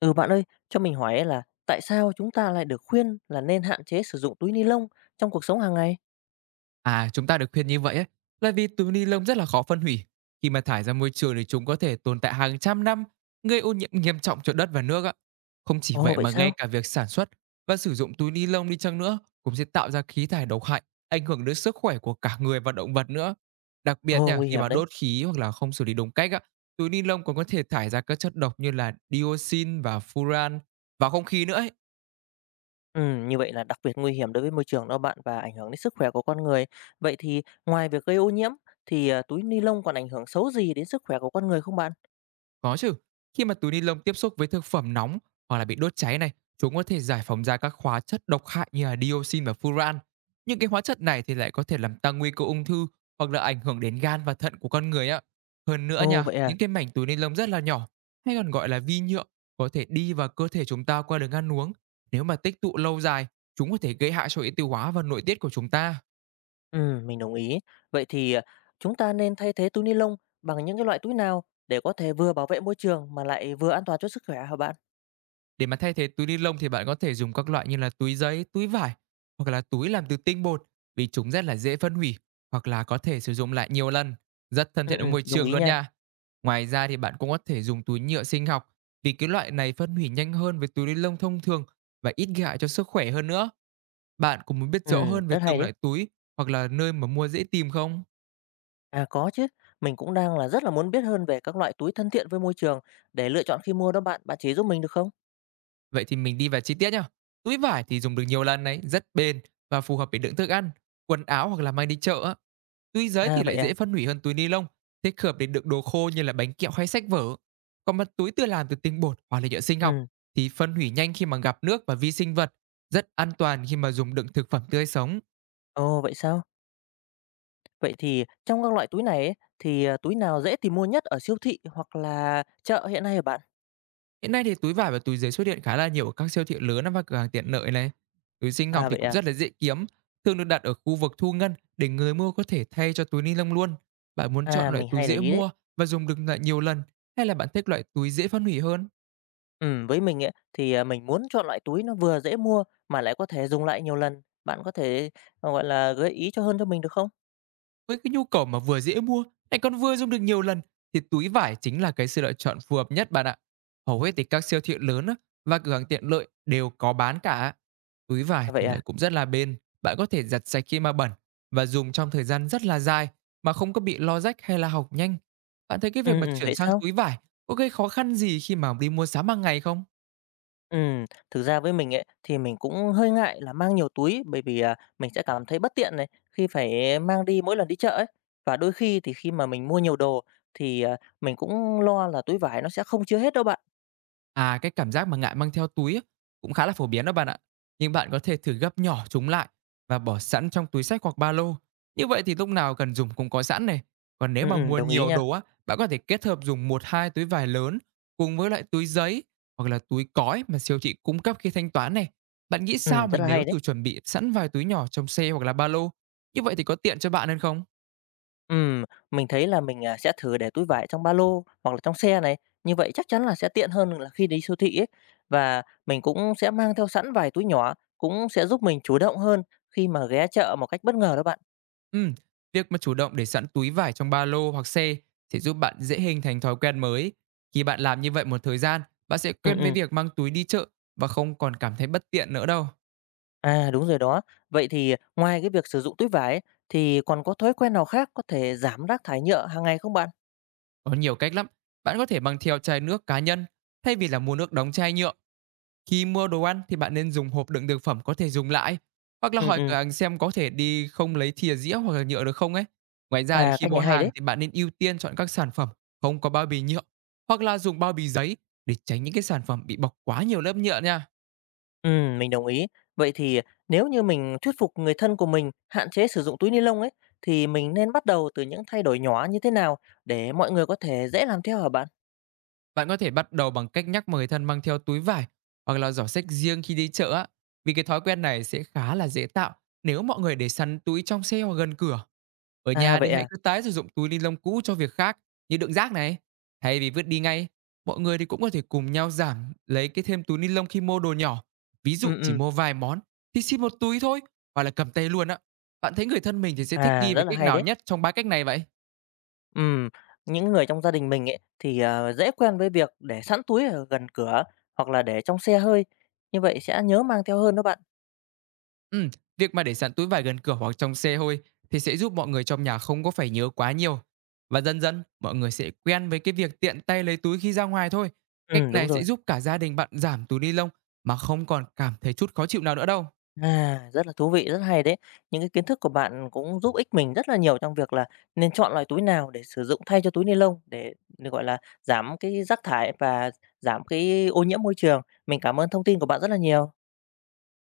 Ừ bạn ơi, cho mình hỏi ấy là tại sao chúng ta lại được khuyên là nên hạn chế sử dụng túi ni lông trong cuộc sống hàng ngày? À, chúng ta được khuyên như vậy ấy, là vì túi ni lông rất là khó phân hủy. Khi mà thải ra môi trường thì chúng có thể tồn tại hàng trăm năm, gây ô nhiễm nghiêm trọng cho đất và nước ạ. Không chỉ Ồ vậy vậy mà ngay sao? cả việc sản xuất và sử dụng túi ni lông đi chăng nữa cũng sẽ tạo ra khí thải độc hại, ảnh hưởng đến sức khỏe của cả người và động vật nữa. Đặc biệt Ồ nha, nguy khi hiểm mà đấy. đốt khí hoặc là không xử lý đúng cách á, túi ni lông còn có thể thải ra các chất độc như là dioxin và furan vào không khí nữa ấy. Ừ, như vậy là đặc biệt nguy hiểm đối với môi trường đó bạn và ảnh hưởng đến sức khỏe của con người. Vậy thì ngoài việc gây ô nhiễm thì túi ni lông còn ảnh hưởng xấu gì đến sức khỏe của con người không bạn? Có chứ, khi mà túi ni lông tiếp xúc với thực phẩm nóng hoặc là bị đốt cháy này, chúng có thể giải phóng ra các hóa chất độc hại như là dioxin và furan. Những cái hóa chất này thì lại có thể làm tăng nguy cơ ung thư hoặc là ảnh hưởng đến gan và thận của con người ạ. Hơn nữa Ồ nha, vậy à? những cái mảnh túi ni lông rất là nhỏ hay còn gọi là vi nhựa có thể đi vào cơ thể chúng ta qua đường ăn uống. Nếu mà tích tụ lâu dài, chúng có thể gây hại cho hệ tiêu hóa và nội tiết của chúng ta. Ừ, mình đồng ý. Vậy thì chúng ta nên thay thế túi ni lông bằng những cái loại túi nào để có thể vừa bảo vệ môi trường mà lại vừa an toàn cho sức khỏe hả bạn? Để mà thay thế túi ni lông thì bạn có thể dùng các loại như là túi giấy, túi vải hoặc là túi làm từ tinh bột vì chúng rất là dễ phân hủy hoặc là có thể sử dụng lại nhiều lần, rất thân Ừ, thiện ừ, với môi đồng trường ý luôn nha. nha. Ngoài ra thì bạn cũng có thể dùng túi nhựa sinh học vì cái loại này phân hủy nhanh hơn với túi ni lông thông thường và ít gây hại cho sức khỏe hơn nữa. Bạn cũng muốn biết Ừ, rõ hơn về rất hay từng đấy. loại túi hoặc là nơi mà mua dễ tìm không? À có chứ, mình cũng đang là rất là muốn biết hơn về các loại túi thân thiện với môi trường để lựa chọn khi mua đó bạn, bạn chỉ giúp mình được không? Vậy thì mình đi vào chi tiết nhá. Túi vải thì dùng được nhiều lần đấy, rất bền và phù hợp để đựng thức ăn, quần áo hoặc là mang đi chợ. Túi giấy À thì vậy lại à? dễ phân hủy hơn túi ni lông, thích hợp để đựng đồ khô như là bánh kẹo hay sách vở. Còn mặt túi tự làm từ tinh bột hoặc là nhựa sinh học Ừ, thì phân hủy nhanh khi mà gặp nước và vi sinh vật, rất an toàn khi mà dùng đựng thực phẩm tươi sống. ồ vậy sao? Vậy thì trong các loại túi này ấy, thì túi nào dễ tìm mua nhất ở siêu thị hoặc là chợ hiện nay hả bạn? Hiện nay thì túi vải và túi giấy xuất hiện khá là nhiều ở các siêu thị lớn và cửa hàng tiện lợi này. Túi sinh học À thì vậy cũng à? rất là dễ kiếm, thường được đặt ở khu vực thu ngân để người mua có thể thay cho túi ni lông luôn. Bạn muốn À chọn loại mình túi hay để dễ ý đấy. mua và dùng được lại nhiều lần hay là bạn thích loại túi dễ phân hủy hơn? Ừ, với mình ấy, thì mình muốn chọn loại túi nó vừa dễ mua mà lại có thể dùng lại nhiều lần. Bạn có thể gọi là gợi ý cho hơn cho mình được không? Với cái nhu cầu mà vừa dễ mua lại còn vừa dùng được nhiều lần thì túi vải chính là cái sự lựa chọn phù hợp nhất bạn ạ. Hầu hết thì các siêu thị lớn á, và cửa hàng tiện lợi đều có bán cả. Túi vải À, vậy thì à? lại cũng rất là bền, bạn có thể giặt sạch khi mà bẩn và dùng trong thời gian rất là dài mà không có bị lo rách hay là hỏng nhanh. Bạn thấy cái việc Ừ, mà ừ, chuyển vậy sang sao? túi vải có gây khó khăn gì khi mà đi mua sắm hàng ngày không? Ừm, thực ra với mình ấy, thì mình cũng hơi ngại là mang nhiều túi bởi vì, mình sẽ cảm thấy bất tiện này, khi phải mang đi mỗi lần đi chợ ấy. Và đôi khi thì khi mà mình mua nhiều đồ thì, mình cũng lo là túi vải nó sẽ không chứa hết đâu bạn. À, cái cảm giác mà ngại mang theo túi á, cũng khá là phổ biến đó bạn ạ. Nhưng bạn có thể thử gấp nhỏ chúng lại và bỏ sẵn trong túi xách hoặc ba lô. Như vậy thì lúc nào cần dùng cũng có sẵn này. Còn nếu mà mua Đồng ý nhiều nha. đồ á, bạn có thể kết hợp dùng một hai túi vải lớn cùng với lại túi giấy hoặc là túi cói mà siêu thị cung cấp khi thanh toán này. Bạn nghĩ sao mà Rất là nếu hay đấy. thử chuẩn bị sẵn vài túi nhỏ trong xe hoặc là ba lô? Như vậy thì có tiện cho bạn hơn không? Ừm, mình thấy là mình sẽ thử để túi vải trong ba lô hoặc là trong xe này, như vậy chắc chắn là sẽ tiện hơn là khi đi siêu thị ấy. Và mình cũng sẽ mang theo sẵn vài túi nhỏ, cũng sẽ giúp mình chủ động hơn khi mà ghé chợ một cách bất ngờ đó bạn. Ừm, việc mà chủ động để sẵn túi vải trong ba lô hoặc xe sẽ giúp bạn dễ hình thành thói quen mới. Khi bạn làm như vậy một thời gian, bạn sẽ Ừm, quen với ừm. việc mang túi đi chợ và không còn cảm thấy bất tiện nữa đâu. À, đúng rồi đó. Vậy thì ngoài cái việc sử dụng túi vải ấy, thì còn có thói quen nào khác có thể giảm rác thải nhựa hàng ngày không bạn? Có nhiều cách lắm. Bạn có thể mang theo chai nước cá nhân thay vì là mua nước đóng chai nhựa. Khi mua đồ ăn thì bạn nên dùng hộp đựng thực phẩm có thể dùng lại, hoặc là Ừ, hỏi ừ. cửa hàng xem có thể đi không lấy thìa dĩa hoặc là nhựa được không ấy. Ngoài ra thì À, khi cách mua này hay hàng đấy. thì bạn nên ưu tiên chọn các sản phẩm không có bao bì nhựa hoặc là dùng bao bì giấy để tránh những cái sản phẩm bị bọc quá nhiều lớp nhựa nha. Ừ, mình đồng ý. Vậy thì nếu như mình thuyết phục người thân của mình hạn chế sử dụng túi ni lông ấy, thì mình nên bắt đầu từ những thay đổi nhỏ như thế nào để mọi người có thể dễ làm theo hả bạn? Bạn có thể bắt đầu bằng cách nhắc người thân mang theo túi vải hoặc là giỏ sách riêng khi đi chợ á, vì cái thói quen này sẽ khá là dễ tạo nếu mọi người để sẵn túi trong xe hoặc gần cửa. Ở À, nhà vậy thì hãy à? cứ tái sử dụng túi ni lông cũ cho việc khác như đựng rác này. Thay vì vứt đi ngay, mọi người thì cũng có thể cùng nhau giảm lấy cái thêm túi ni lông khi mua đồ nhỏ. Ví Ừ, dụ chỉ ừ. mua vài món thì xin một túi thôi hoặc là cầm tay luôn á. Bạn thấy người thân mình thì sẽ thích À, nghi rất về là cách hay nào đấy. nhất trong ba cách này vậy? Ừ, những người trong gia đình mình ấy thì dễ quen với việc để sẵn túi ở gần cửa hoặc là để trong xe hơi. Như vậy sẽ nhớ mang theo hơn đó bạn. Ừm, việc mà để sẵn túi vải gần cửa hoặc trong xe thôi thì sẽ giúp mọi người trong nhà không có phải nhớ quá nhiều. Và dần dần, mọi người sẽ quen với cái việc tiện tay lấy túi khi ra ngoài thôi. Cách Ừ đúng này sẽ rồi. giúp cả gia đình bạn giảm túi ni lông mà không còn cảm thấy chút khó chịu nào nữa đâu. À, rất là thú vị, rất hay đấy. Những cái kiến thức của bạn cũng giúp ích mình rất là nhiều trong việc là nên chọn loại túi nào để sử dụng thay cho túi ni lông để gọi là, giảm cái rác thải và giảm cái ô nhiễm môi trường. Mình cảm ơn thông tin của bạn rất là nhiều.